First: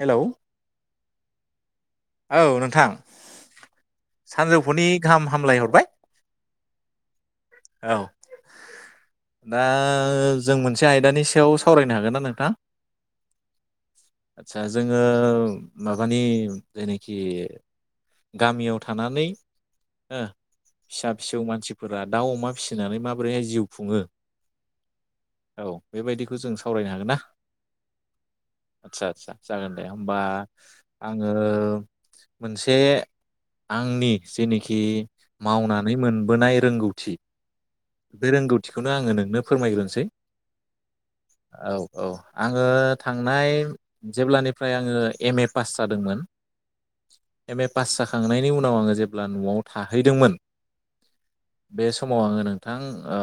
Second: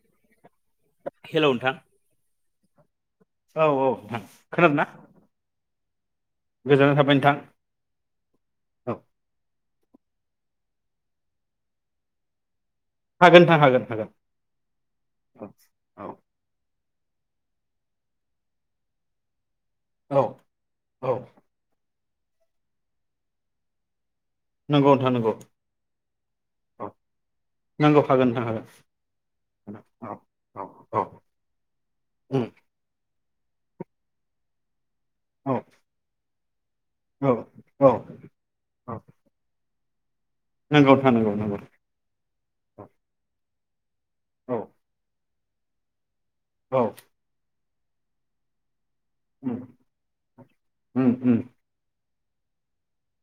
Hello hello नोंथां। औ नोंथां। औ औ नोंथां खोनादों ना सानजौफुनि गाहाम हामलाय हरबाय। गोजोननाय थाबाय नोंथां औ। दा जों मोनसे आयदानि सायाव सावरायनो हागोन ना नोंथां? हागोन नोंथां हागोन हागोन औ आतचसा जोङो माबानि जेखि गामियाव थानानै। औ हो फिसा औ फिसौ मानसिफोर फोरा दाउ अमा फिसिनानै माबोरैहाय जिउ खुङो। नंगौ नोंथां नंगौ औ बेबायदिखौ जों औ सावरायनो हागोन ना नंगौ हागोन नोंथां हागोन आदसा आदसा जागोन दे औ होमबा औ औ आङो। ओ उम मोनसे आंनि जेनोखि औ मावनानै मोनबोनाय रोंगौथि औ औ बे रोंगौथिखौनो औ आङो नोंनो फोरमायग्रोदों। सै नंगौ नोंथां नंगौ नंगौ औ औ आङो थांनाय औ जेब्लानिफ्राय आङो एम एफ पास जादोंमोन औ एम ए पास जाखांनायनि उनाव आङो जे ब्ला आं उम नवाव थाहैदोंमोन उम उम बे स समाव आङो नोंथां ओ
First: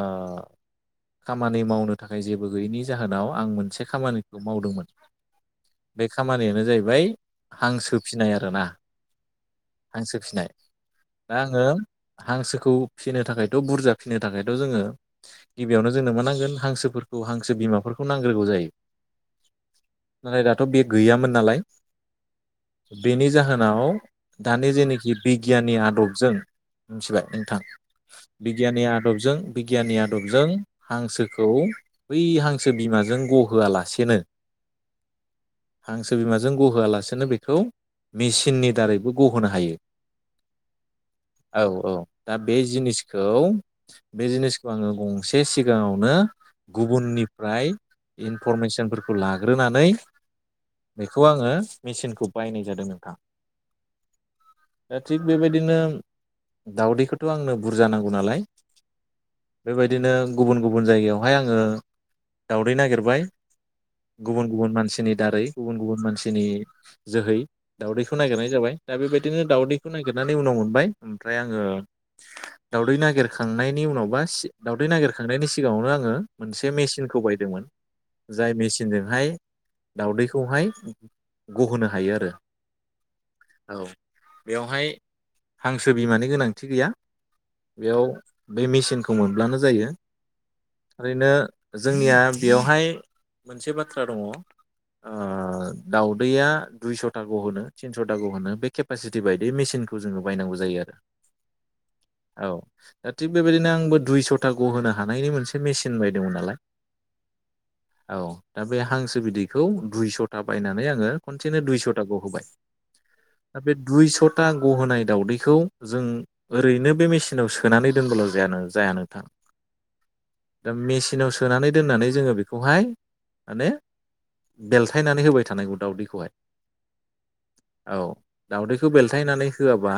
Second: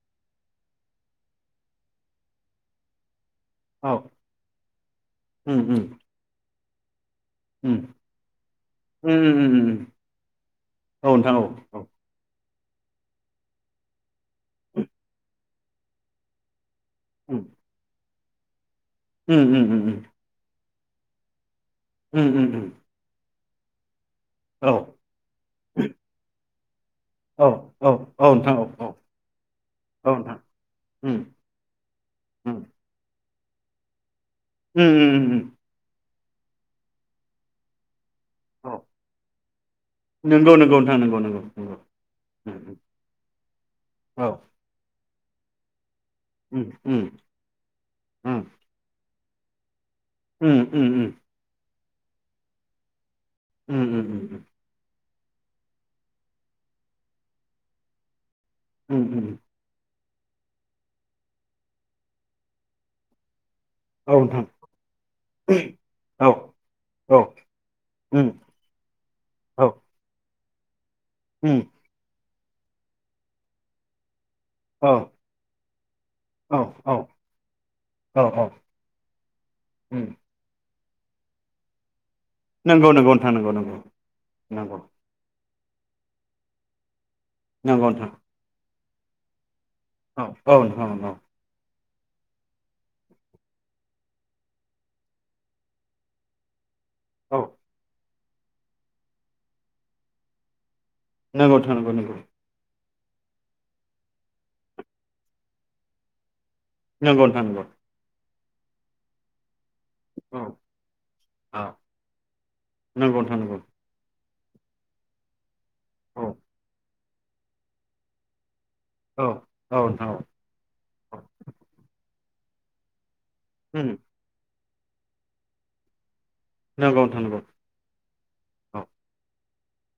खामानि मावनो थाखाय जेबो गैयैनि जाहोनाव आं मोनसे औ खामानिखौ मावदोंमोन उम उम बे खामानियानो जाहैबाय ओमफ्राय उम हांसो फिसिनाय आरोना उम उम उम हांसो फिसिनाय औ नोंथां दा औ आङो औ हांसो खौ फिसिनो थाखायथ' बुरजा फिनो थाखायथ' जोङो गिबियावनो जोंनो मोनानांगोन हांसो फोरखौ उम हांसो बिमाफोरखौ खौ नांग्रोगौ जायो उम उम उम थ' बे गैयामोन नालाय। उम उम उम बेनि जाहोनाव दानि औ जेनोखि बिगियाननि आदबजों मिथिबाय औ नोंथां औ औ नोंथां औ बिगियाननि औ आदबजों बिगियाननि औ नोंथां आदबजों उम हांसोखौ बै उम हांसो बिमाजों गहोआलासेनो उम उम उम हांसो बिमाजों गहोआलासेनो बेखौ मेचिननि औ दारैबो गहोनो हायो नंगौ नंगौ नोंथां नंगौ नंगौ औ नंगौ औ दा बे जिनिसखौ खौ औ बे जिनिसखौ आङो एसे सिगाङाव उम उम गुबुनिफ्राय उम इनफरमेसनफोरखौ खौ लाग्रोनानै उम उम उम बेखौ आङो। मेचिनखौ बायनाय जादों नोंथां। उम उम उम। दा थिग बेबायदिनो दाउदैखौथ' आंनो बुरजा नांगौ नालाय उम उम उम। बिदिनो गुबुन गुबुन जायगायावहाय आङो दावदै नागिरबाय औ नोंथां गुबुन गुबुन मानसिनि दारै गुबुन गुबुन औ मानसिनि औ जोहै दाउदैखौ उम नागिरनाय जाबाय दा बेबायदिनो औ दाउदैखौ नागिरनानै उनाव मोनबाय ओमफ्राय उम आङो। दावदै नागिरखांनायनि उनावबा दावदै औ नागिरखांनायनि सिगाङावनो आ ङो औ मोनसे औ मेचिनखौ बायदोंमोन औ औ जाय मेचिनजोंहाय उम दावदैखौहाय गहोनो हायो आरो। नंगौ नंगौ नोंथां नंगौ नंगौ औ नंगौ। बेवहाय हांसो बिमानि गोनांथि गैया। नंगौ बेयाव नोंथां बे मेचिन खौ मोनब्लानो जायो औ औ नोंथां नंगौ। ओरैनो जोंनिया बेयावहाय मोनसे बाथ्रा दङ ओ दाउदैया दुइस'था औ गहोनो ति नस'ता गहोनो बे केपासिटि बायदियै मेसिनखौ जोङो बायनांगौ जायो आरो। नंगौ नोंथां नंगौ नंगौ। औ दा थिग बेबायदिनो आंबो दुइस'था गहोनो हानायनि मोनसे मेसिन बायदोंमोन नालाय नंगौ नोंथां नंगौ। औ दा बे हांसो बिदैखौ दुइस'था औ बायनानै आङो खनसेनो औ दुइस'थाखौ होबाय नंगौ नोंथां दा नंगौ बे दुइस' था गहोय दावदैखौ जों औ ओरैनो। बे मेसिनाव सोनानै दोनब्लाल' जायानो। जाया नोंथां औ औ नोंथां औ दा मेसिनाव सोनानै दोननानै जोङो बेखौहाय माने उम बेलथायनानै होबाय थानायगौ दाउदैखौहाय नंगौ नोंथां नंगौ औ औ दावदैखौ बेलथायनानै होआबा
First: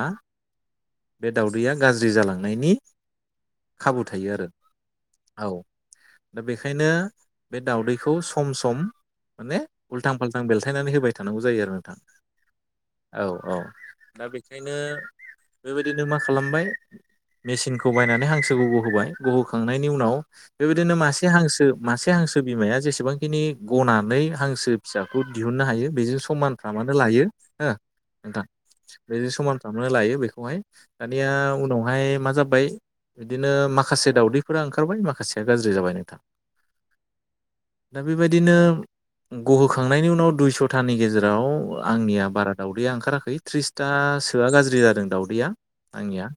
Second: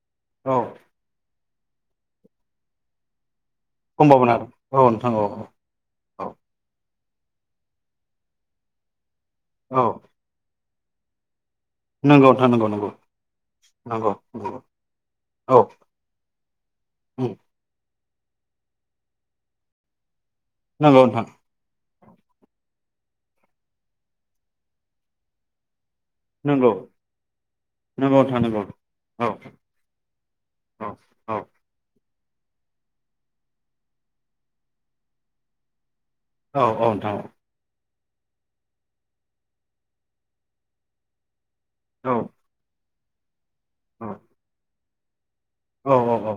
औ बे दाउदैया गाज्रि जालांनायनि खाबु थायो समभाबना आरो औ नोंथां औ औ दा बेखायनो बे दाउदैखौ सम सम माने औ उलथां फालथां बेलथा एरनानै होबाय थांनांगौ जायो आरो नोंथां नंगौ नोंथां नंगौ नंगौ औ औ नंगौ दा नंगौ बेखायनो औ बेबायदिनो मा खालामबाय उम मेसिन खौ बायनानै हांसोखौ गहोबाय गहोखांनायनि उनाव बेबायदिनो नंगौ नोंथां मासे हांसो मासे हांसो बिमाया जेसेबांखिनि गनानै हांसो फिसाखौ दिहुननो हायो बेजों नंगौ समानफ्रामानो लायो हो नंगौ नोंथां नंगौ औ बेजों समानफ्रामनो लायो बेखौहाय औ दानिया औ उन आय मा जाबाय बिदिनो माखासे दावदैफोरा ओंखारबाय माखासेया गाज्रि जाबाय नोंथां औ औ नोंथां औ दा बेबायदिनो गहोखांनायनि उनाव दुइस'थानि गेजेराव औ आंनिया बारा दावदैआ ओंखा [unintelligible] औ थ्रिसथासोआ गाज्रि जादों या औ औ आंनिया औ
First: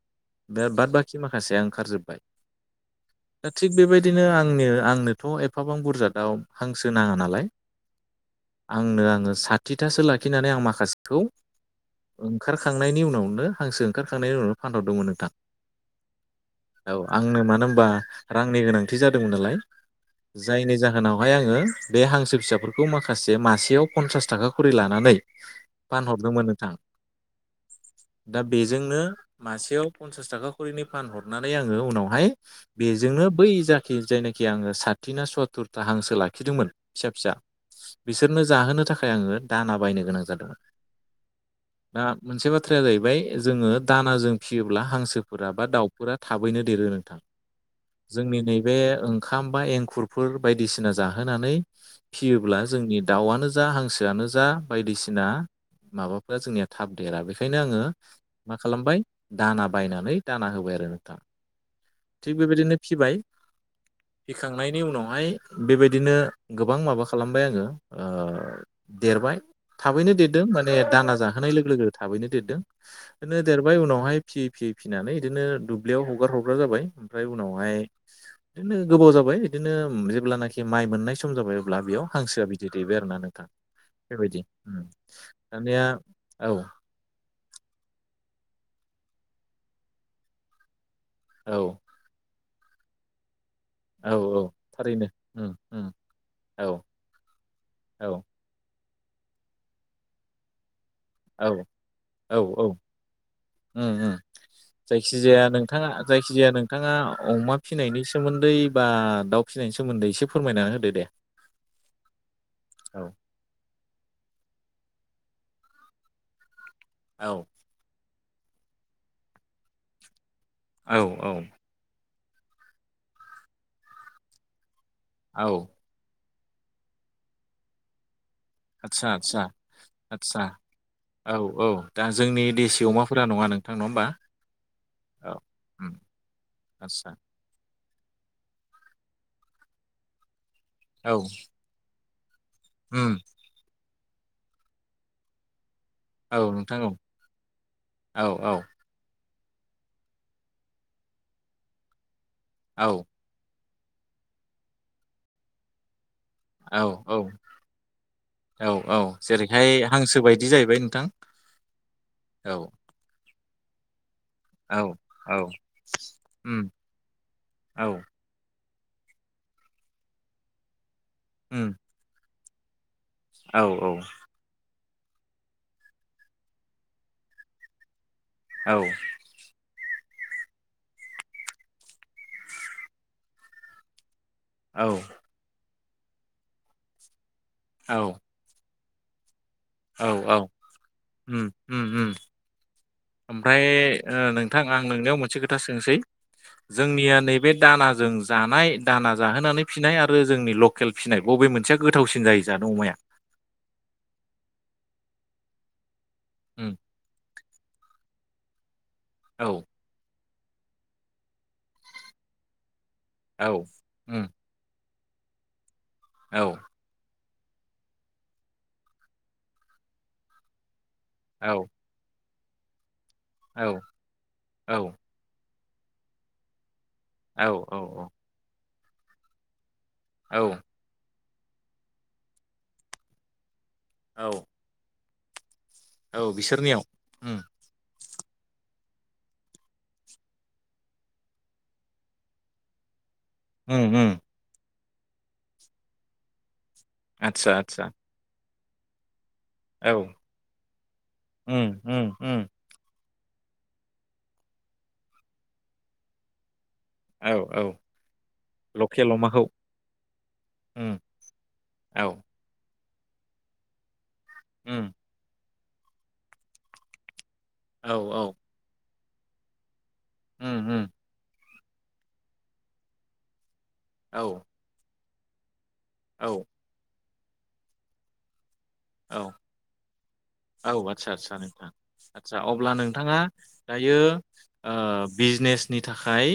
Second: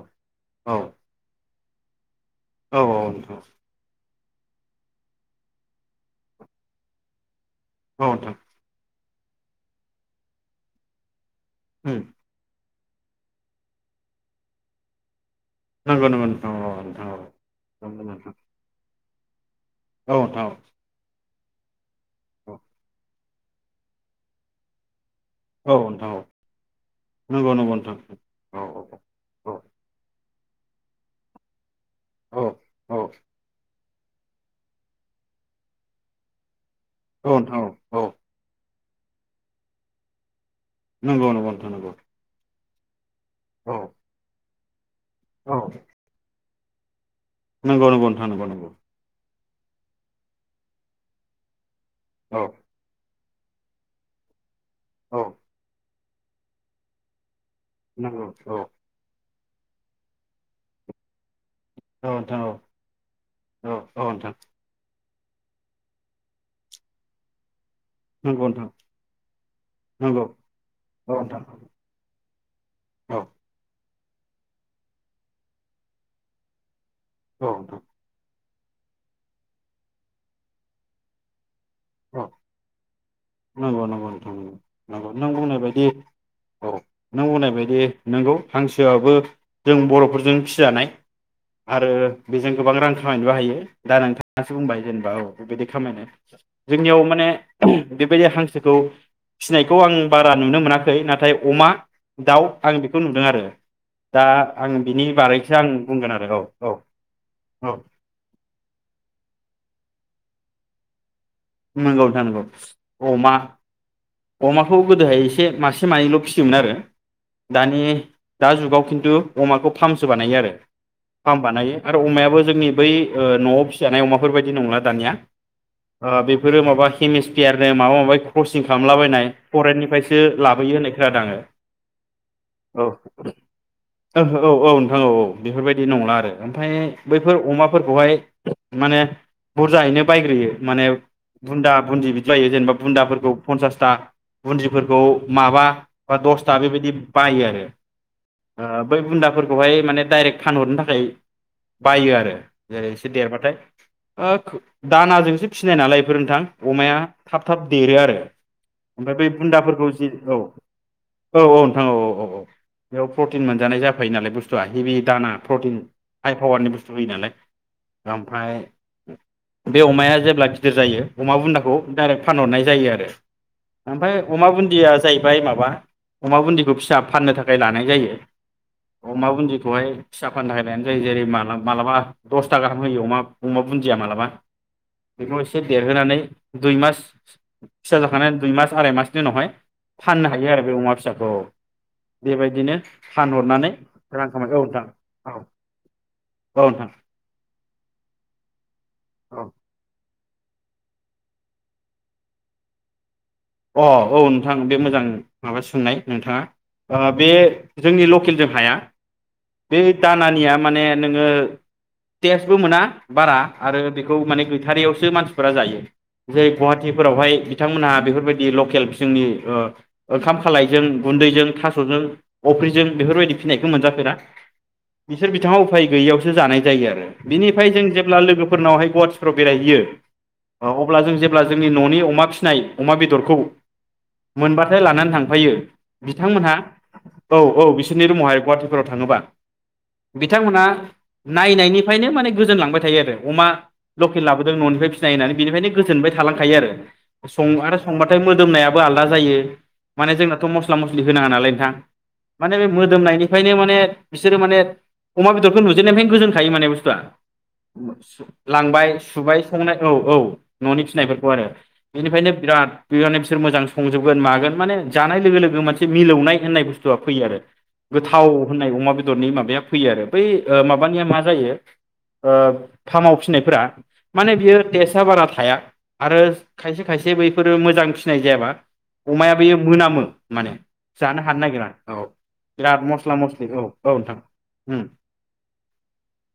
[unintelligible] बाद बाखि मा फिसाया ओंखारजोबबाय औ औ औ नंगौ बिदिनो आंनो आंनोथ' एफाबां बुरजा दाव हांसो नाङा नालाय औ नोंथां आंनो आङो साथिथासो लाखिनानै आं माखासेखौ उम ओंखार खा थांनायनि उनावनो हांसो ओंखारखांनायनि उनाव फानहर [unintelligible] नोंथां नंगौ नंगौ नोंथां औ नोंथां आंनो मानो होनबा नंगौ नोंथां रांनि गोनां [unintelligible] जादोंमोन नालाय औ नोंथां औ जायनि जाहोनाव ओमफ्राय आङो बे हांसो फिसाफोरखौ माखासे माखासे मासेयाव पन्सासथाखा खरै लानानै फानहरदोंमोन नोंथां दा बेजोंनो मासेयाव पन्सासथाखा खरिनि फानहरनानै आं उनावहाय औ औ बेजोंनो बै दा खि जायनाखि आङो साथि ना सत्तुरथा हांसो लाखिदोंमोन। फिसा फिसा नोंथां औ नंगौ नोंथां औ औ नोंथां औ बिसोरनो जाहोनो थाखाय फ्राय आङो दाना बायनो गोनां जादोंमोन। नंगौ नंगौ नोंथां दा मोनसे बाथ्राया जाहैबाय जोङो औ दाना जों फियोब्ला हांसो फोरा औ बा दाउफोरा थाबैनो देरो नोंथां। नंगौ नंगौ नोंथां जोंनि नंगौ नंगौ नैबे ओंखाम बा एंखुरफोर बायदिसिना जाहोनानै औ फियोब्ला जोंनि दाउआनो जा हांसोआनो जा औ बायदिसिना माबा जोंनिया थाब देरा बे ओंखायनो आङो नंगौ मा औ खालामबाय? दाना बायनानै दाना होबाय आरो नोंथां। औ थिग नोंथां औ बेबायदिनो फिबाय औ औ नोंथां फिखांनायनि उनाव माय बेबायदिनो गोबां माबा खालामबाय आङो। ओ नंगौ नोंथां देरबाय थाबैनो नंगौ देरदों माने औ दाङा नोंथां जाहोनाय लोगो लोगो थाबैनो देरदोंनो औ बिदिनो देरबाय उनाव बेवहाय फियै फियै फिनानै बिदिनो दुब्लियाव हगार हरग्रा जाबाय। ओमफ्राय औ उनावहाय नोंथां बिदिनो गोबाव जाबाय बिदिनो जेब्लानाखि माइ मोननाय सम जाबाय। अब्ला बेयाव औ हांसोआ बिदि दैेबाय आरोना नों नंगौ नंगौ नोंथां नंगौ नंगौ नों बुंनाय दानिया बायदि औ नों बुंनाय बायदि नोंगौ हांसोआबो जों बर'फोरजों फिजानाय। औ आरो बेजों गोबां रां खामायनोबो हायो। दा औ औ नोंथाङासो बुंबाय थारैनो जेनेबा औ उम बेबायदि उम खामायनो औ जोंनियाव माने औ बेबायदि हांसोखौ फिनायखौ आं बारा नुनो मोना औ औ औ बेखौ नुदों आरो ओं ओं दा आं बिनि जायखिजाया बारैसो आं नोंथाङा बुंगोन आरो औ जायखिजाया औ नोंथाङा अमा औ फिनायनि सोमोन्दै बा दाउ फिनायनि सो सोमोन्दै एसे फोरमायनानै होदो दे। नंगौ नोंथां नंगौ औ अमा अमाखौ गोदोहाय एसे मासे मानैल फिसियोमोन आरो। औ दानि दा जुगाव खिन्थु अमाखौ फार्मसो बानायो आरो औ औ फाम बानायो आरो अमाया बो जोंनि बै ओ नयाव फि जानाय अमाफोर बायदि नंला। दानिया औ ओ बिब्दि बेफोरो माबा केमिसफपियारनो माबा माबा कस आदसा खालामलाबायनाय आदसा फरनिफ्रायसो आदसा लाबोनाय औ औ दा जोंनि देसि होननासो अमाफोरा खोनादों नङा नोंथां नङा होमबा आङो। औ औ नोंथां औ बेफोरबायदि नंला आरो नाथाय आदसा बैफोर अमा फोरखौहाय माने बुरजायैनो बायग्रोयो। माने औ भुन्दा भुन्दि बिदि जायो जेनेबा उम बुन्दाफोरखौ बा बुन्दिफोरखौ माबा बा औ दसथा नोंथां औ बेबायदि बायो आरो औ औ ओ बै बुन्दाफोर खौहाय माने डाइरेक्ट फानहरनो थाखाय बायो आरो। जेरै औ इसे देरबाथाय ओ दानाजोंसो फिनाय नालाय। फोर नोंथां अमाया औ थाब थाब देरो आरो। औ ओमफ्राय औ बै जेरैहाय बुन्दाफोरखौ जि हांसो औ बायदि जाहैबाय नोंथां औ औ नोंथां औ औ औ औ बेयाव फ्र तिन मोनजानाय जा फैयो नालाय बुस्थुआ औ हेभि दाना औ प्रटिन हाइ पावारनि उम बुस्थु होयो नालाय औ ओमफ्राय बे अमाया जेब्ला गिदिर जायो अमा उम बुन्दाखौ डाइरेक्ट फानहरनाय जायो आरो। औ ओमफ्राय अमा बुन्दिया जाहैबाय माबा अमा बुन्दिखौ फिसा फाननो थाखाय लानाय जायो। औ अमा बुन्दिखौहाय। फिसा फाननो थाखाय लायानो जायो जेरै मा मालाबा दसथा गाहाम होयो अमा अमा बुन्दिया माबलाबा औ [unintelligible] देरहोनानै दुइ मास फिसा औ जाखांनायनि उनाव दुइ मास आराय मासनि उनावहाय औ फाननो हायो औ आरो बे अमा फिसाखौ उम उम उम बेबायदिनो ओमफ्राय फानहरनानै ओ रां खामाय औ नोंथां आं नोंनिाव औ मोनसे खोथा सोंसै औ नोंथां जोंनिया नैबे दानाजों जानाय दाना औ जाहोनानै फिसिनाय आरो- बो जोंनि लकेल फिसिनाय बबे मोनसेया गोथावसिन जायो जानो अमाया? अ औ नोंथां बे मोजां माबा सोंनाय नोंथाङा उम ओ बे जोंनि [unintelligible] जों हाया। औ बे दा खानिया माने नोङो टेस्बो मोना। बारा औ आरो बेखौ उम माने गैथारियाव मानसिफोरा जायो। औ जै गुवाहाटिफोरावहाय बिथांमोनहा बेफोरबायदि लकेल जोंनि ओ ओंखाम खालायजों गुन्दैजों औ औ थास'जों अफ्रिजों बेफोरबायदि फिनायखौ औ मोनजाफेरा औ बिसोर बिथाङा उफाय गैयियावसो जानाय जायो आरो। औ बिनिफ्राय जों जेब्ला औ लोगोफोरनावहाय स्पर्ट्सफ्राव बेरायहैयो अ अब्ला जों जे अब्ला जोंनि न'नि अमा फिसिनाय अमा बेदरखौ औ मोनबाथाय लानानै थांगोन। ओमफयो औ बिथांमोनहा बिसोरनियाव उम औ औ बिसोरनि रुमावहाय गुवा सफोराव थाङोबा बिथांमोनहा नायनायनिफ्रायनो माने गोजोनलांबाय थायो आरो। अमा उम उम लकेल लाबोदों न'निफ्राय जायो नालाय बेनिफ्रायनो गोजोनबाय थालांखायो आरो। सं आदसा आरो आदसा संबाथाय मोदोमनायाव आलादा जायो औ माने जोंनाथ' मस्ला मस्लि होनाङा नालाय उम नोंथां उम उम माने बे मोदोमनायनि खायनो माने बिसोरो माने अमा बेदरखौ नुजेननायनिफ्राय गोजोनखायो माने बा औ औ लांबाय लकेल सुबाय अमाखौ संनाय औ औ न'नि उम फिनायफोरखौ आरो औ बेनिफ्रायनो बिराद बि माने बिसोर संजोब मागोन माने उम जानाय लोगो लोगो मोन एसे मिलौनाय होननाय बुस्थुआ फैयो आरो। औ औ गोथाव होननाय अमा बे [unintelligible] माबाया फैयो आरो बै उम उम माबानिया मा जायो। ओ फार्माव फिननायफोरा औ माने बियो तसा बार थाया आरो औ खायसे खायसे एसे बैफोर मोजां फिसिनाय जायाबा औ अमाया बेयो मोनामो माने औ आदसा जानो आदसा हानो नोंथां नागिरा औ बिराद मस्ला मस्लि औ बियो नोंथां उम बिजनेसनि थाखाय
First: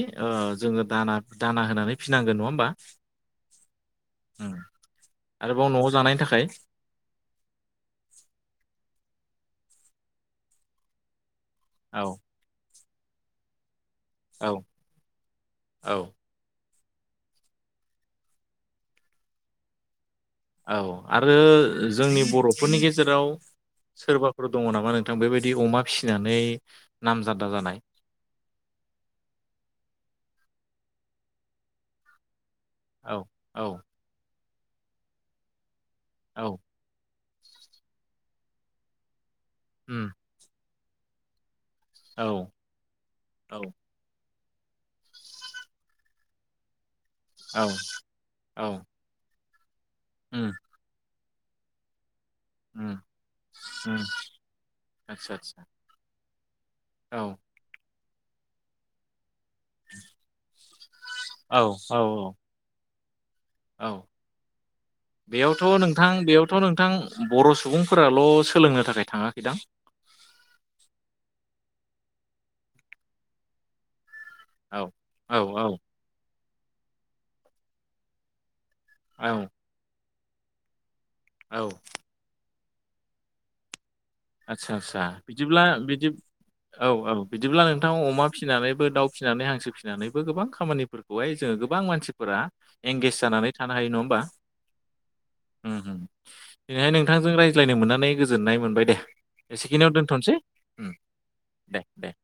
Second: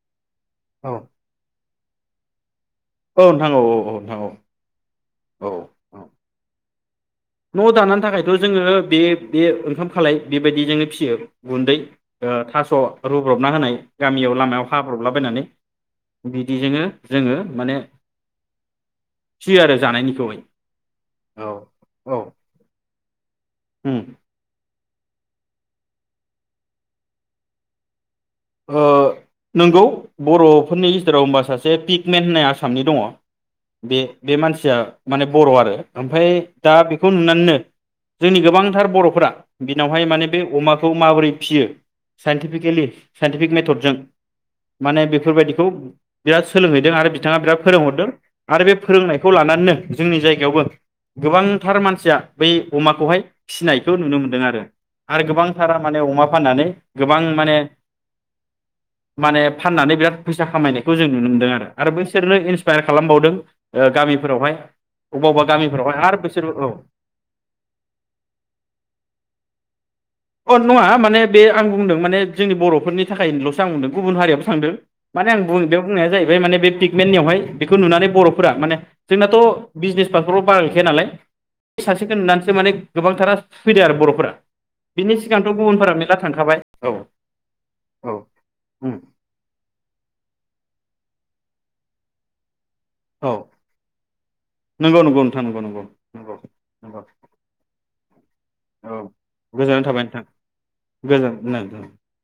जोङो औ दा दाना होनानै फिनांगोन नङा होमबा? औ नोंथां औ औ नोंथां औ आरोबाव औ न'आव औ जानायनि थाखाय न' जानो थाखायथ' जोङो बे बे ओंखाम खालाय बेबायदि जोनो फिसियो गुन्दै औ ओ थास' रुब्रबना होनाय गामियाव औ लामायाव हाब्रबला बायनानै औ बिदिजोंङो जोङो माने फियो आरो जानाय [unintelligible] औ आरो जोंनि बर'फोरनि गेजेराव उम सोरबाफोर दङ। मोननाबा नोंथां बेबायदि अमा फिसिनानै नामजादा जानाय। नोंगौ बर'फोरनि गेजेराव होनबा सासे पिकमेन होननाय आसामनि दङ औ औ बे मानसि खुन्थिया माने बर' आरो। ओमफ्राय औ दा बेखौ नुनानैनो। जोंनि गोबांथार बर'फोरा बिनावहाय उम माने बे अमा खौ माबोरै फिसियो। औ साइन्टिफिकेलि साइन्टिफिक औ मेथडजों माने बेफोरबायदिखौ बिराद सोलोंहैदों आरो। बिथाङा बिराद औ फोरोंहरदों आरो औ बे फोरोंनायखौ लानानै [unintelligible] जोंनि उम जायगायावबो गोबांथार मानसिया बै उम अमाखौहाय फिसिनायखौ उम नुनो मोनदों आरो आरो आतसा आतसा गोबांथारा माने अमा फाननानै औ गोबां माने माने फाननानै बिराद फैसा खामायनायखौ जों नुनो मोनदों औ आरो औ बैसोरनो इनसपायार खालामबावदों ओ औ गामिफोरावहाय अबा अबा बेयावथ' गामिफोरावहाय नोंथां आरो बिसोर बेयावथ' औ नोंथां बर' सुबुंफोराल' सोलोंनो थाखाय थाङाखैदां। अ नङा माने बे आं बुंदों माने जोंनि बर' फोरनि थाखायनोल'सो आं मोनदों गुबुन हारियाव थांदों औ माने औ आं औ बे बुंनाया जाहै बे माने बे पिकमेन्टनियावहाय बेखौ नुनानै बर'फोरा माने औ जोंनाथ' बिजनेस [unintelligible] गैखाया नालाय औ सासेखौ नुनानैसो माने गोबांथारा फैदों आरो बरफ फोरा आदसा आदसा बिनि सिगांथ' बिदिब्ला गुबुनफोरा बिदि मेरला थांखाबाय औ बिदिब्ला नोंथां औ अमा फिसिनानैबो उम दाउ फिसिनानै हांसो फिसिनानैबो गोबां खामानिफोरखौहाय जोङो गोबां मानसिफोरा एंगेज औ जानानै थानो हायो नङा होमबा नंगौ नंगौ नोंथां नंगौ ओम नंगौ ओम नंगौ दिनैहाय नंगौ नोंथांजों रायज्लायनो मोननानै गोजोननाय मोनबाय दे। गोजोनाव एसेखिनियाव थाबाय नोंथां दोनथ'नोसै उम, दे गोजोन। दे